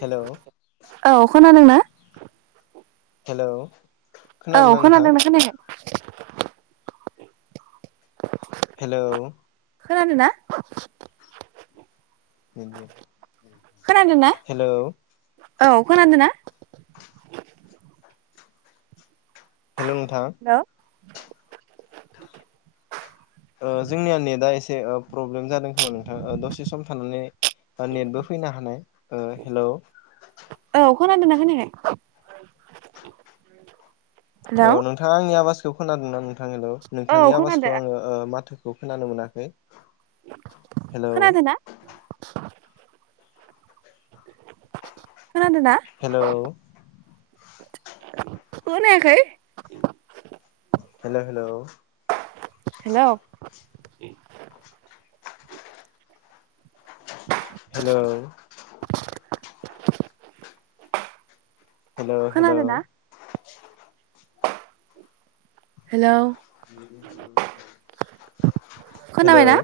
Hello औ खोनादोंना hello औ खोनादोंना खोनायाखै [inaudible] हेल' खोनादो ना? हेल' औ खोनादों ना? हेल' नोंथां हेलौ ओ जोंनिया नेदा एसे प्रब्लेम जादों खोमा नोंथां ओ दसे सम थानानै नेटबो फैनो हानाय ओ हेल' औ खानोदोंना खोनायाखै हेलौ औ नोंथाङा आंनि आवाजखौ खोनादोंना नोंथां हेल' औ नोंथांनि खोनादो आवाजखौ आङो माथो खौ खोनानो मोनाखै हेल' खोनादोंना खोनादों ना हेलौ खोनायाखै हेल' हेल' हेल' हेल' हेल' हेल' खोनादोंना हेल' बिदिनो [unintelligible] हेल' खोनाबायना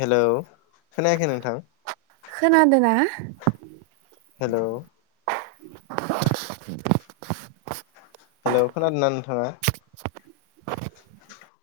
हेलौ खोनायाखै नोंथां खोनादो ना हेल' [unintelligible] हेल' खोनादोंना नोंथाङा [unintelligible]